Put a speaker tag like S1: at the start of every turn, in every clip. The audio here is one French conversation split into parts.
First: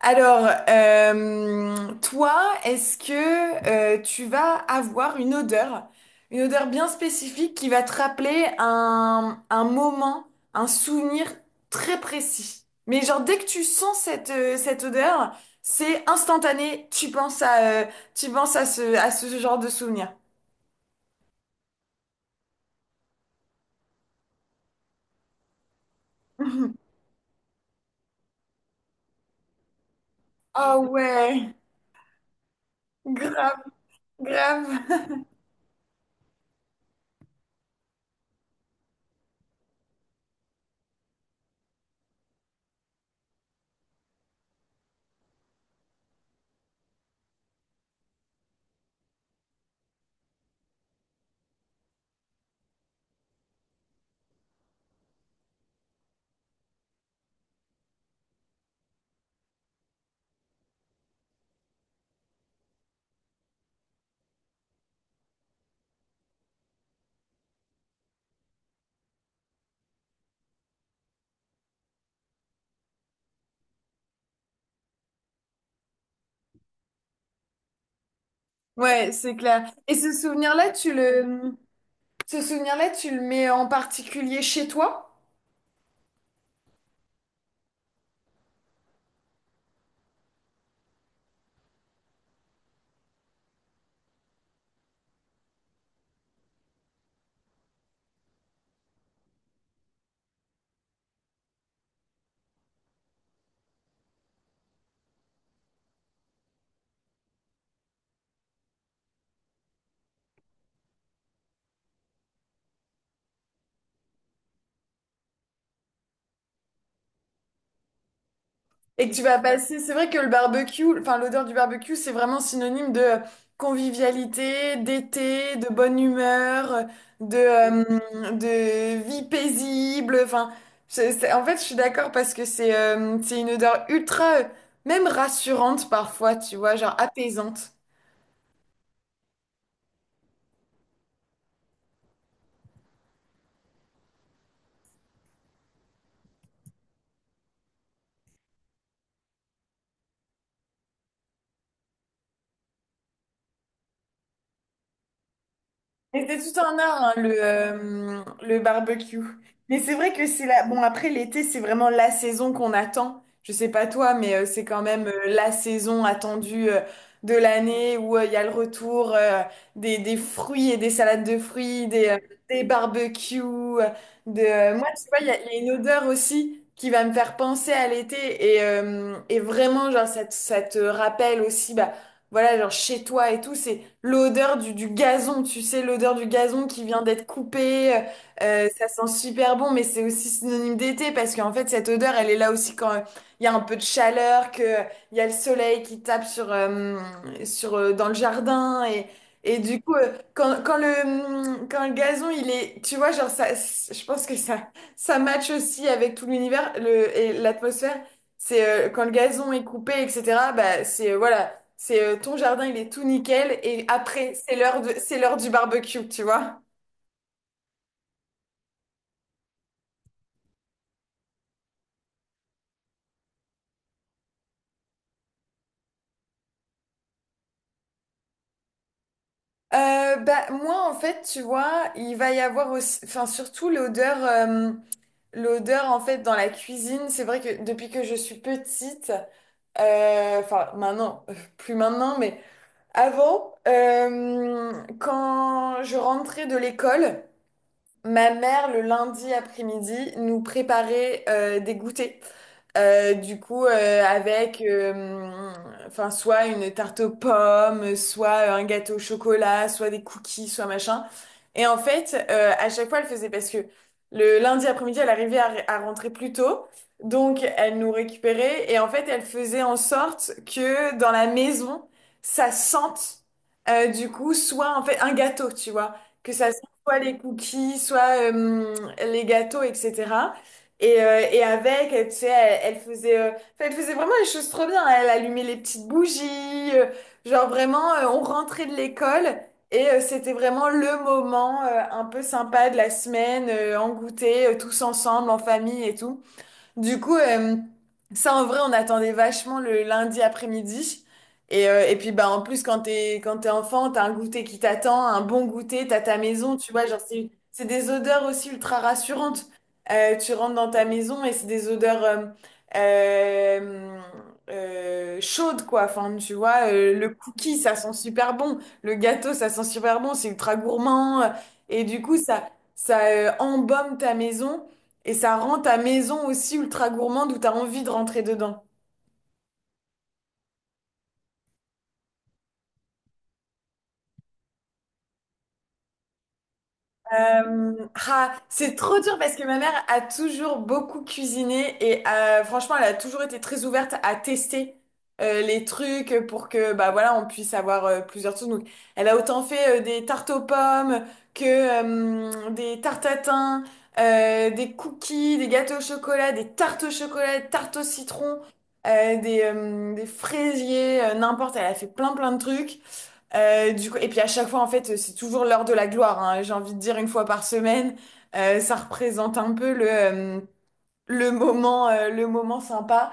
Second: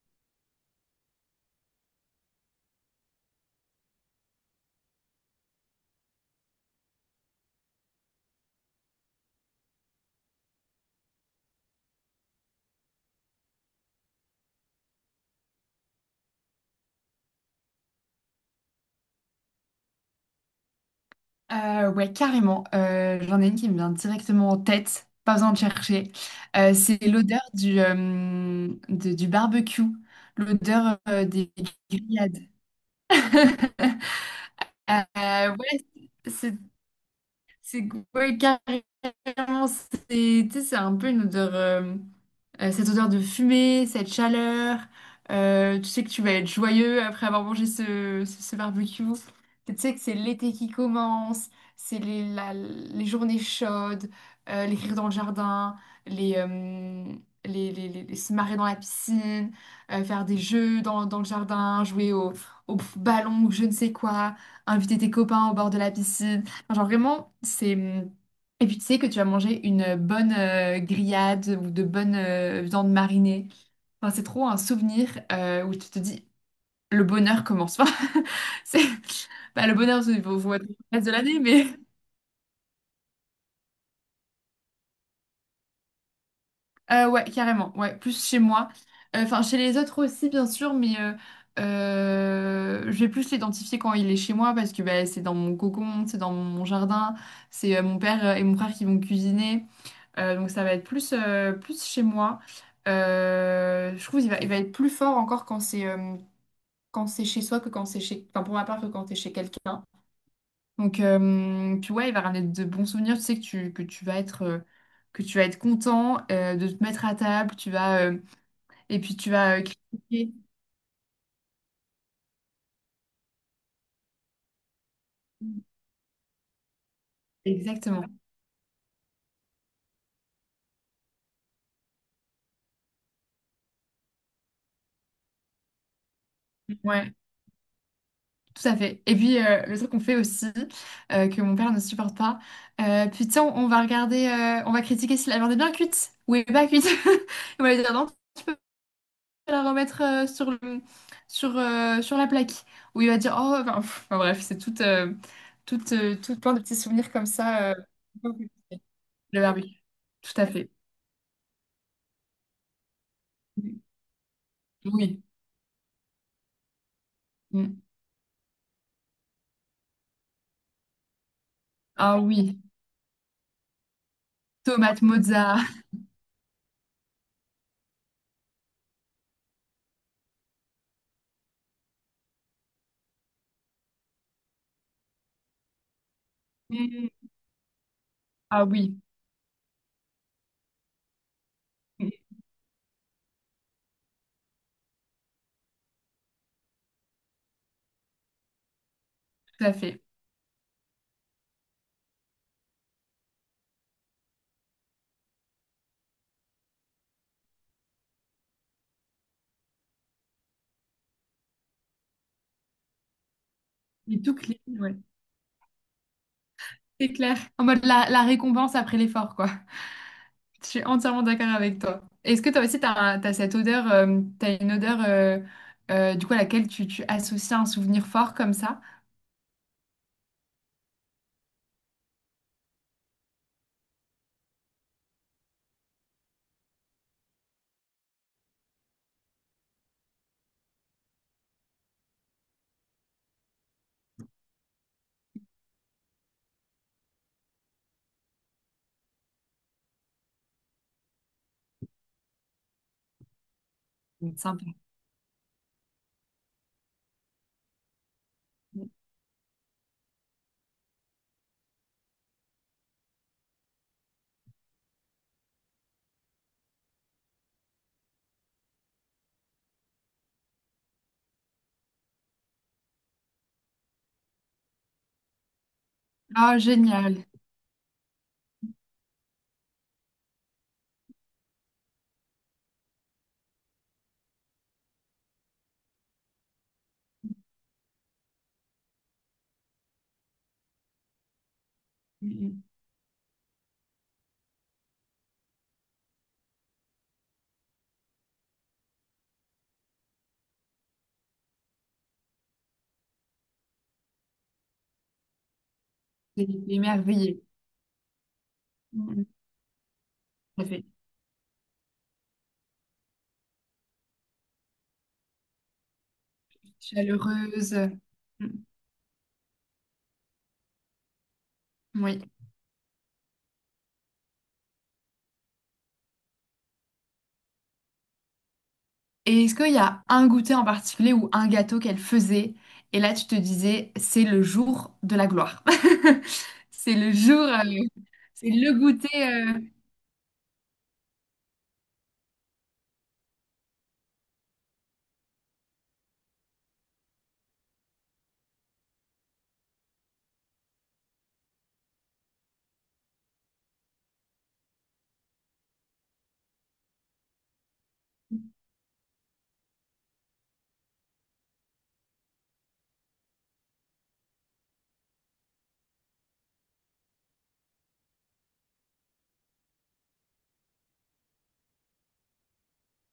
S1: Alors, toi, est-ce que tu vas avoir une odeur bien spécifique qui va te rappeler un moment, un souvenir très précis? Mais genre, dès que tu sens cette odeur, c'est instantané, tu penses tu penses à à ce genre de souvenir.
S2: Ouais, carrément. J'en ai une qui me vient directement en tête, pas besoin de chercher. C'est l'odeur du barbecue,
S1: Ah
S2: l'odeur
S1: ouais,
S2: des grillades.
S1: grave, grave.
S2: Ouais, c'est c'est- ouais, carrément vraiment, c'est tu sais, c'est un peu une odeur, cette odeur de fumée, cette chaleur. Tu sais que tu vas être joyeux après avoir mangé ce barbecue. Tu sais que c'est l'été qui commence, c'est les journées chaudes, les rires dans le jardin, les, euh, se marrer dans la piscine, faire des jeux dans le jardin, jouer au ballon ou je ne sais quoi, inviter tes copains au bord de la piscine. Enfin, genre vraiment, c'est... Et puis tu sais que tu vas manger une bonne grillade ou de bonnes viandes marinées. Enfin, c'est trop un souvenir où tu te dis le bonheur commence. Enfin, c'est
S1: Ouais, c'est
S2: bah,
S1: clair.
S2: le
S1: Et
S2: bonheur,
S1: ce
S2: il faut, faut être le reste de l'année, mais
S1: ce souvenir-là, tu le mets en particulier chez toi?
S2: ouais, carrément, ouais, plus chez moi. Enfin, chez les autres aussi, bien sûr, mais je vais plus l'identifier quand il est chez moi parce que bah, c'est dans mon cocon, c'est dans mon jardin, c'est mon père et mon frère qui vont cuisiner. Donc ça va être plus, plus chez moi. Je trouve il va être plus fort encore quand c'est chez soi que quand c'est chez... Enfin, pour ma part, que quand c'est chez quelqu'un. Donc, puis ouais, il va ramener de bons souvenirs. Tu sais que tu vas être... que tu vas être content de te mettre à table, tu vas et
S1: Et que
S2: puis
S1: tu
S2: tu
S1: vas
S2: vas
S1: passer, c'est vrai que le
S2: critiquer.
S1: barbecue, enfin l'odeur du barbecue, c'est vraiment synonyme de convivialité, d'été, de bonne humeur,
S2: Exactement.
S1: de vie paisible. Enfin, en fait, je suis d'accord parce que c'est une odeur ultra, même rassurante parfois, tu vois, genre
S2: Ouais.
S1: apaisante.
S2: Tout à fait. Et puis, le truc qu'on fait aussi, que mon père ne supporte pas, putain, on va regarder, on va critiquer si la viande est bien cuite ou est pas cuite. On va lui dire, non, tu peux la remettre sur la plaque. Ou il va dire, oh, enfin, pff, enfin, bref, c'est
S1: Mais
S2: tout
S1: c'est
S2: plein
S1: tout
S2: de petits
S1: un art,
S2: souvenirs
S1: hein,
S2: comme ça.
S1: le barbecue.
S2: Le
S1: Mais
S2: barbecue.
S1: c'est vrai que
S2: Tout
S1: c'est
S2: à
S1: la...
S2: fait.
S1: Bon, après, l'été, c'est vraiment la saison qu'on attend. Je sais pas toi, mais c'est quand même
S2: Oui.
S1: la saison attendue de
S2: Mm.
S1: l'année où il y a le retour des fruits et des salades de fruits,
S2: Ah oui.
S1: des barbecues. Moi,
S2: Tomate
S1: tu vois,
S2: mozza.
S1: il y a une odeur aussi qui va me faire penser à l'été. Et vraiment, genre, ça te rappelle aussi, bah, voilà, genre chez toi et tout. C'est l'odeur du gazon, tu sais, l'odeur du gazon qui vient d'être
S2: Mm.
S1: coupé,
S2: Ah
S1: ça
S2: oui.
S1: sent super bon, mais c'est aussi synonyme d'été parce qu'en fait, cette
S2: Mm.
S1: odeur, elle est là aussi quand il y a un peu de chaleur, que il y a le soleil qui tape dans le jardin et
S2: Tout à
S1: du coup,
S2: fait.
S1: quand le gazon, il est, tu vois, genre, je pense que ça match aussi avec tout l'univers, et l'atmosphère. C'est quand le gazon est coupé, etc. Bah, c'est voilà. C'est ton jardin, il est tout nickel et
S2: Et
S1: après,
S2: tout clean, ouais.
S1: c'est l'heure du barbecue, tu vois.
S2: C'est clair. En mode la récompense après l'effort, quoi. Je suis entièrement d'accord avec toi. Est-ce que toi aussi, tu as, cette odeur, t'as une odeur du coup à laquelle tu associes un souvenir fort comme ça?
S1: Bah moi en fait, tu vois, il va y avoir aussi, enfin surtout l'odeur en fait dans la cuisine. C'est vrai que depuis que je suis petite, enfin maintenant, plus maintenant, mais avant, quand je rentrais de l'école. Ma mère, le lundi après-midi, nous préparait des goûters. Du coup, avec
S2: Sympa.
S1: enfin, soit une tarte aux pommes, soit un gâteau au chocolat, soit des cookies, soit machin. Et en fait, à chaque fois, elle faisait parce que le lundi après-midi, elle arrivait à rentrer plus tôt. Donc, elle nous récupérait. Et en fait, elle faisait en sorte que dans la maison, ça sente, soit en fait un gâteau, tu vois. Que ça
S2: Oh,
S1: soit les
S2: génial.
S1: cookies, soit les gâteaux, etc. Et avec, tu sais, elle faisait, enfin, elle faisait vraiment les choses trop bien. Elle allumait les petites bougies, genre vraiment, on rentrait de l'école et c'était vraiment le moment un peu
S2: Mm, mm.
S1: sympa de la semaine, en goûter, tous ensemble, en famille et tout. Du coup, ça en vrai, on attendait vachement le lundi après-midi. Et puis, bah, en plus, quand t'es enfant, t'as un goûter qui t'attend, un bon goûter, t'as ta
S2: T'es
S1: maison, tu
S2: t'es
S1: vois, genre,
S2: émerveillée.
S1: c'est des odeurs aussi ultra
S2: Mm, mm.
S1: rassurantes. Tu rentres
S2: Tout à
S1: dans ta
S2: fait.
S1: maison et c'est des odeurs euh, chaudes, quoi. Enfin, tu vois, le cookie, ça
S2: Chaleureuse.
S1: sent super
S2: Mm.
S1: bon. Le gâteau, ça sent super bon. C'est ultra gourmand. Et du coup,
S2: Oui.
S1: ça embaume ta maison. Et ça rend ta maison aussi ultra gourmande où t'as envie de rentrer dedans.
S2: Et est-ce qu'il y a un goûter en particulier ou un gâteau qu'elle faisait et là tu te disais c'est le jour de la gloire. C'est le jour,
S1: Euh, ah,
S2: c'est le
S1: c'est trop
S2: goûter.
S1: dur parce que ma mère a toujours beaucoup cuisiné et franchement, elle a toujours été très ouverte à tester les trucs pour que bah voilà, on puisse avoir plusieurs choses. Donc, elle a autant fait des tartes aux pommes que des tartes à thym, des cookies, des gâteaux au chocolat, des tartes au chocolat, des tartes au citron, des fraisiers, n'importe. Elle a fait plein plein de trucs. Du coup, et puis à chaque fois, en fait, c'est toujours l'heure de la gloire, hein. J'ai envie de dire une fois par semaine, ça représente un peu le moment sympa.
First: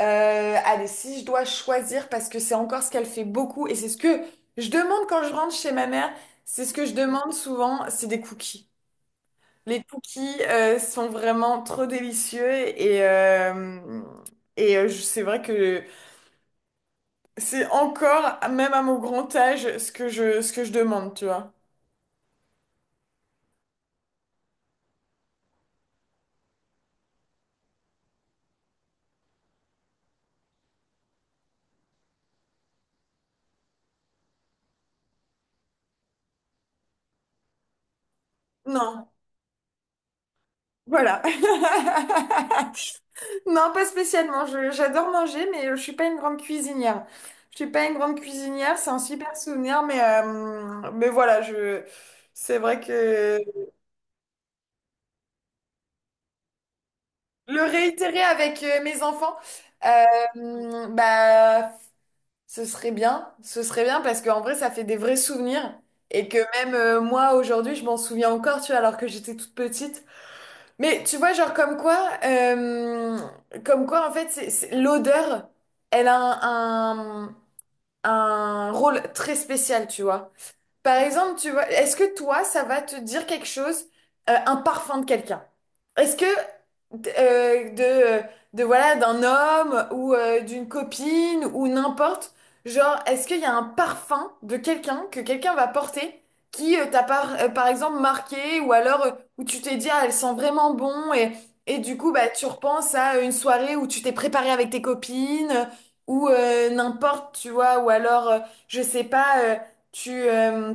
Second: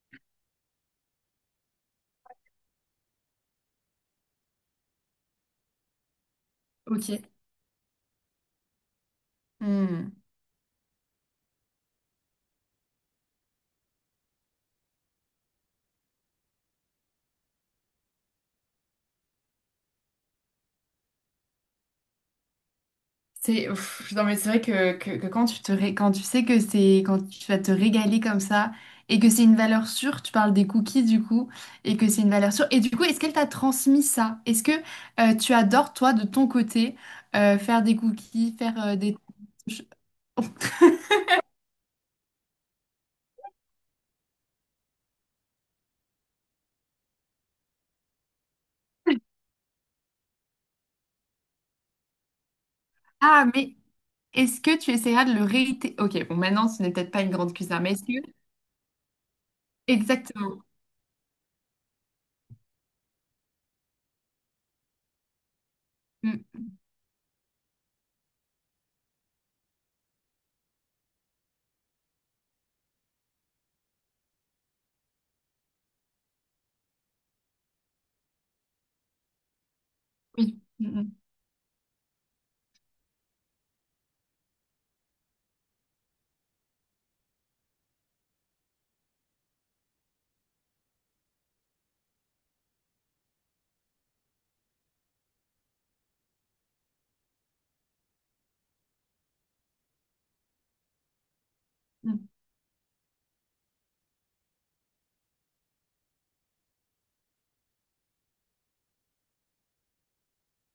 S1: Euh, allez, si je dois choisir, parce que c'est encore ce qu'elle fait beaucoup, et c'est ce que je demande quand je rentre chez ma mère, c'est ce que je
S2: Ok.
S1: demande souvent, c'est des cookies. Les
S2: Hmm.
S1: cookies, sont vraiment trop délicieux et c'est vrai que c'est encore, même à mon grand âge, ce que ce que je demande, tu vois.
S2: C'est ouf. Non, mais c'est vrai que quand quand tu sais que c'est quand tu vas te régaler comme ça et que c'est une valeur sûre, tu parles des cookies du coup et que c'est une valeur sûre. Et du coup, est-ce qu'elle t'a transmis ça? Est-ce que tu adores toi de ton côté faire des cookies, faire
S1: Non,
S2: des
S1: voilà. Non, pas spécialement. J'adore manger, mais je suis pas une grande cuisinière. Je suis pas une grande cuisinière, c'est un super souvenir, mais voilà, c'est vrai que
S2: Ah, mais est-ce que tu essaieras de le réitérer? Ok, bon, maintenant, ce n'est peut-être pas une grande
S1: le
S2: cuisine, mais est-ce
S1: réitérer
S2: que...
S1: avec mes enfants,
S2: Exactement.
S1: bah, ce serait bien. Ce serait bien parce qu'en vrai, ça fait des vrais souvenirs et que
S2: Mm,
S1: même moi, aujourd'hui, je m'en souviens encore, tu vois, alors que j'étais toute petite. Mais tu vois, genre comme quoi en fait, l'odeur, elle a un, un, un rôle très spécial, tu vois.
S2: oui.
S1: Par
S2: Mm,
S1: exemple, tu vois, est-ce que toi, ça va te dire quelque chose, un parfum de quelqu'un? Est-ce que d- euh, de, de voilà, d'un homme ou d'une copine ou n'importe, genre, est-ce qu'il y a un parfum de quelqu'un que quelqu'un va porter qui par exemple marqué ou alors où tu t'es dit, ah, elle sent vraiment bon et du coup,
S2: mm,
S1: bah, tu repenses à une soirée où tu t'es préparé avec tes copines ou n'importe, tu vois, ou alors, je sais pas. Tu, euh,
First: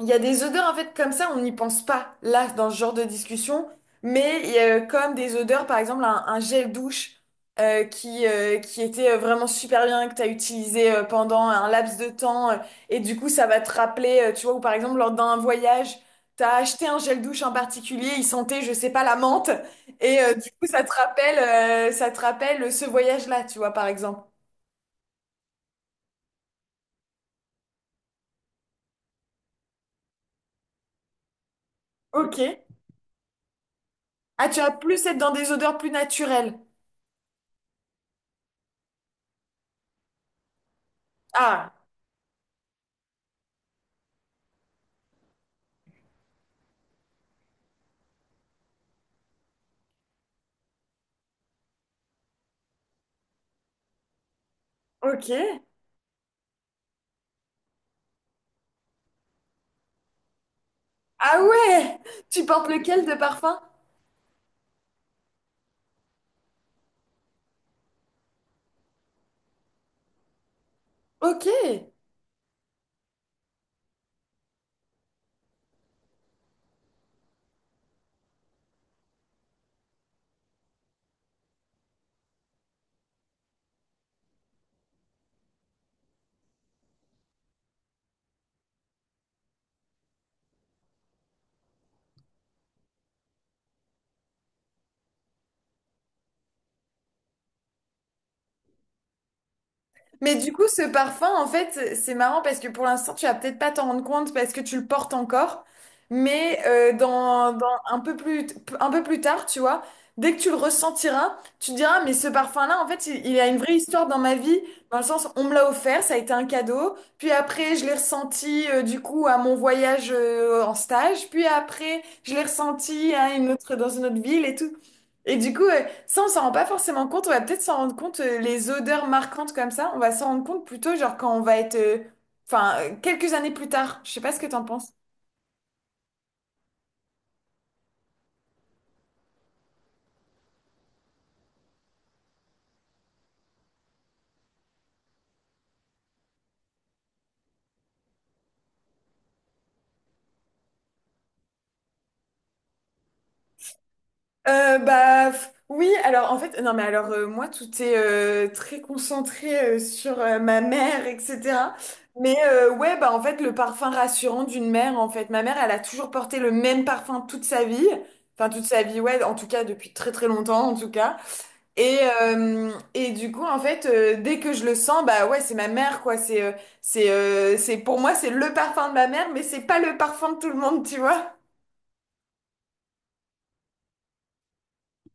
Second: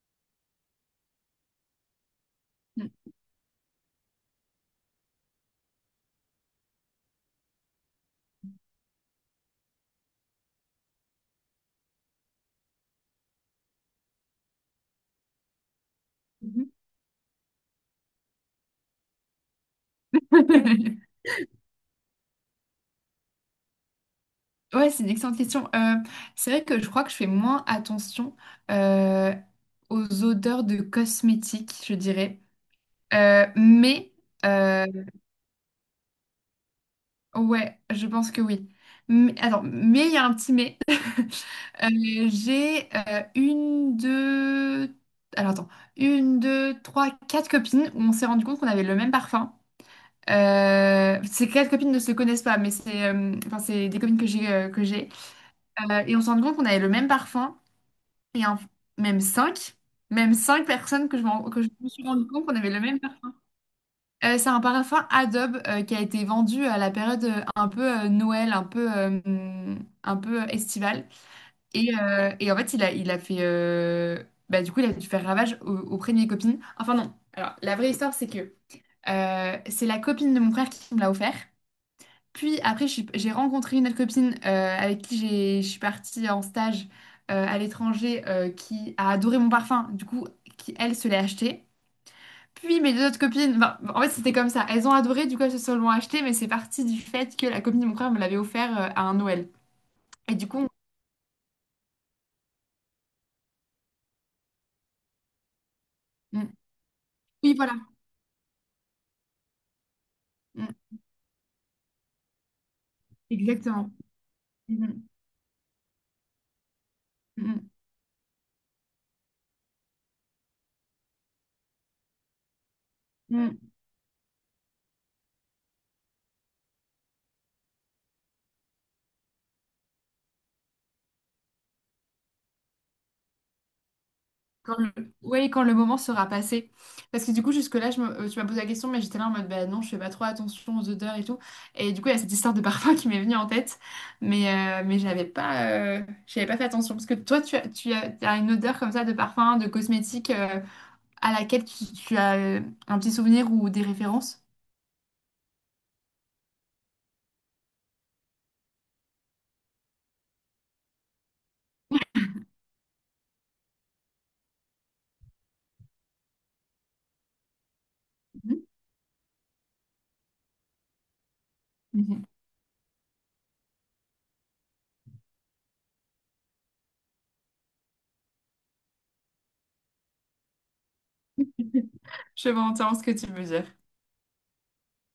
S1: il y a des odeurs en fait comme ça, on n'y pense pas là dans ce genre de
S2: mm,
S1: discussion, mais il y a comme des odeurs, par exemple un gel douche qui était vraiment super bien que tu as utilisé pendant un laps de temps et du coup ça va te rappeler, tu vois, ou par exemple lors d'un voyage, tu as
S2: mm,
S1: acheté un gel douche en particulier, il sentait, je sais pas, la menthe et du coup
S2: mm.
S1: ça te rappelle ce voyage-là, tu vois par exemple.
S2: Ouais, c'est une excellente question. C'est vrai que je crois que je fais moins attention euh, aux odeurs de cosmétiques, je
S1: Ok.
S2: dirais. Euh, mais,
S1: Ah, tu as
S2: euh,
S1: plus être dans des odeurs plus naturelles.
S2: ouais, je pense que oui. Mais, attends, mais il y a un petit mais.
S1: Ah.
S2: J'ai une, deux... Alors attends, une, deux, trois, quatre copines où on s'est rendu compte qu'on avait le même parfum. Ces quatre copines ne se connaissent pas, mais c'est enfin, c'est des copines que j'ai que j'ai.
S1: Ok.
S2: Et on s'est rendu compte qu'on avait le même parfum. et en- Même cinq, même cinq personnes
S1: Ah
S2: que je me
S1: ouais!
S2: suis rendu
S1: Tu
S2: compte qu'on
S1: portes
S2: avait le même
S1: lequel de
S2: parfum.
S1: parfum?
S2: C'est un parfum Adobe qui a été vendu à la période un peu Noël, un peu estivale.
S1: Ok.
S2: Et en fait, il a fait. Bah, du coup, il a dû faire ravage auprès de mes copines. Enfin, non. Alors, la vraie histoire, c'est que c'est la copine de mon frère qui me l'a offert. Puis après, j'ai rencontré une autre copine avec qui je suis partie en stage à l'étranger qui a adoré mon parfum, du coup, qui elle se l'est acheté. Puis mes deux autres copines, ben, en fait c'était comme ça, elles ont adoré, du coup elles se sont l'ont acheté, mais c'est parti du fait que la copine de mon frère me l'avait offert à un Noël.
S1: Mais
S2: Et du
S1: du coup,
S2: coup,
S1: ce parfum, en fait, c'est marrant parce que pour l'instant, tu vas peut-être pas t'en rendre compte parce que tu le portes encore.
S2: on- on-
S1: Mais
S2: oui
S1: dans
S2: voilà.
S1: un peu plus tard, tu vois, dès que tu le
S2: Mm.
S1: ressentiras, tu te diras, mais ce parfum-là, en fait, il a une vraie
S2: Exactement.
S1: histoire dans ma vie, dans
S2: Mm,
S1: le sens, on me l'a offert, ça a été un cadeau. Puis
S2: mm,
S1: après, je l'ai ressenti, du coup, à mon voyage en stage. Puis après, je l'ai ressenti à
S2: mm,
S1: une
S2: mm.
S1: autre, dans une autre ville et tout. Et du coup, on s'en rend pas forcément compte. On va peut-être s'en rendre compte, les odeurs marquantes comme ça, on va s'en rendre compte plutôt, genre, quand on va être, enfin, quelques années plus tard. Je sais pas ce que t'en
S2: Quand le...
S1: penses.
S2: ouais, quand le moment sera passé. Parce que du coup, jusque-là, tu m'as posé la question, mais j'étais là en mode, bah non, je fais pas trop attention aux odeurs et tout. Et du coup, il y a cette histoire de parfum qui m'est venue en tête. Mais euh, j'avais pas fait attention. Parce que toi, t'as une odeur comme ça de parfum, de cosmétique, à laquelle tu as un petit souvenir ou des références.
S1: Bah f- oui, alors en fait, non mais alors moi tout est très concentré sur ma mère, etc. Mais ouais, bah en fait le parfum rassurant d'une mère, en fait, ma mère elle a toujours porté le même parfum toute sa vie, enfin toute
S2: Mhm.
S1: sa vie, ouais, en tout cas depuis très très longtemps en tout cas.
S2: Mhm.
S1: Et du coup, en fait, dès que je le sens, bah ouais, c'est ma mère, quoi. C'est, pour moi, c'est le parfum de ma mère, mais c'est pas le parfum de tout le monde, tu vois.
S2: Je vois entièrement ce que tu veux dire.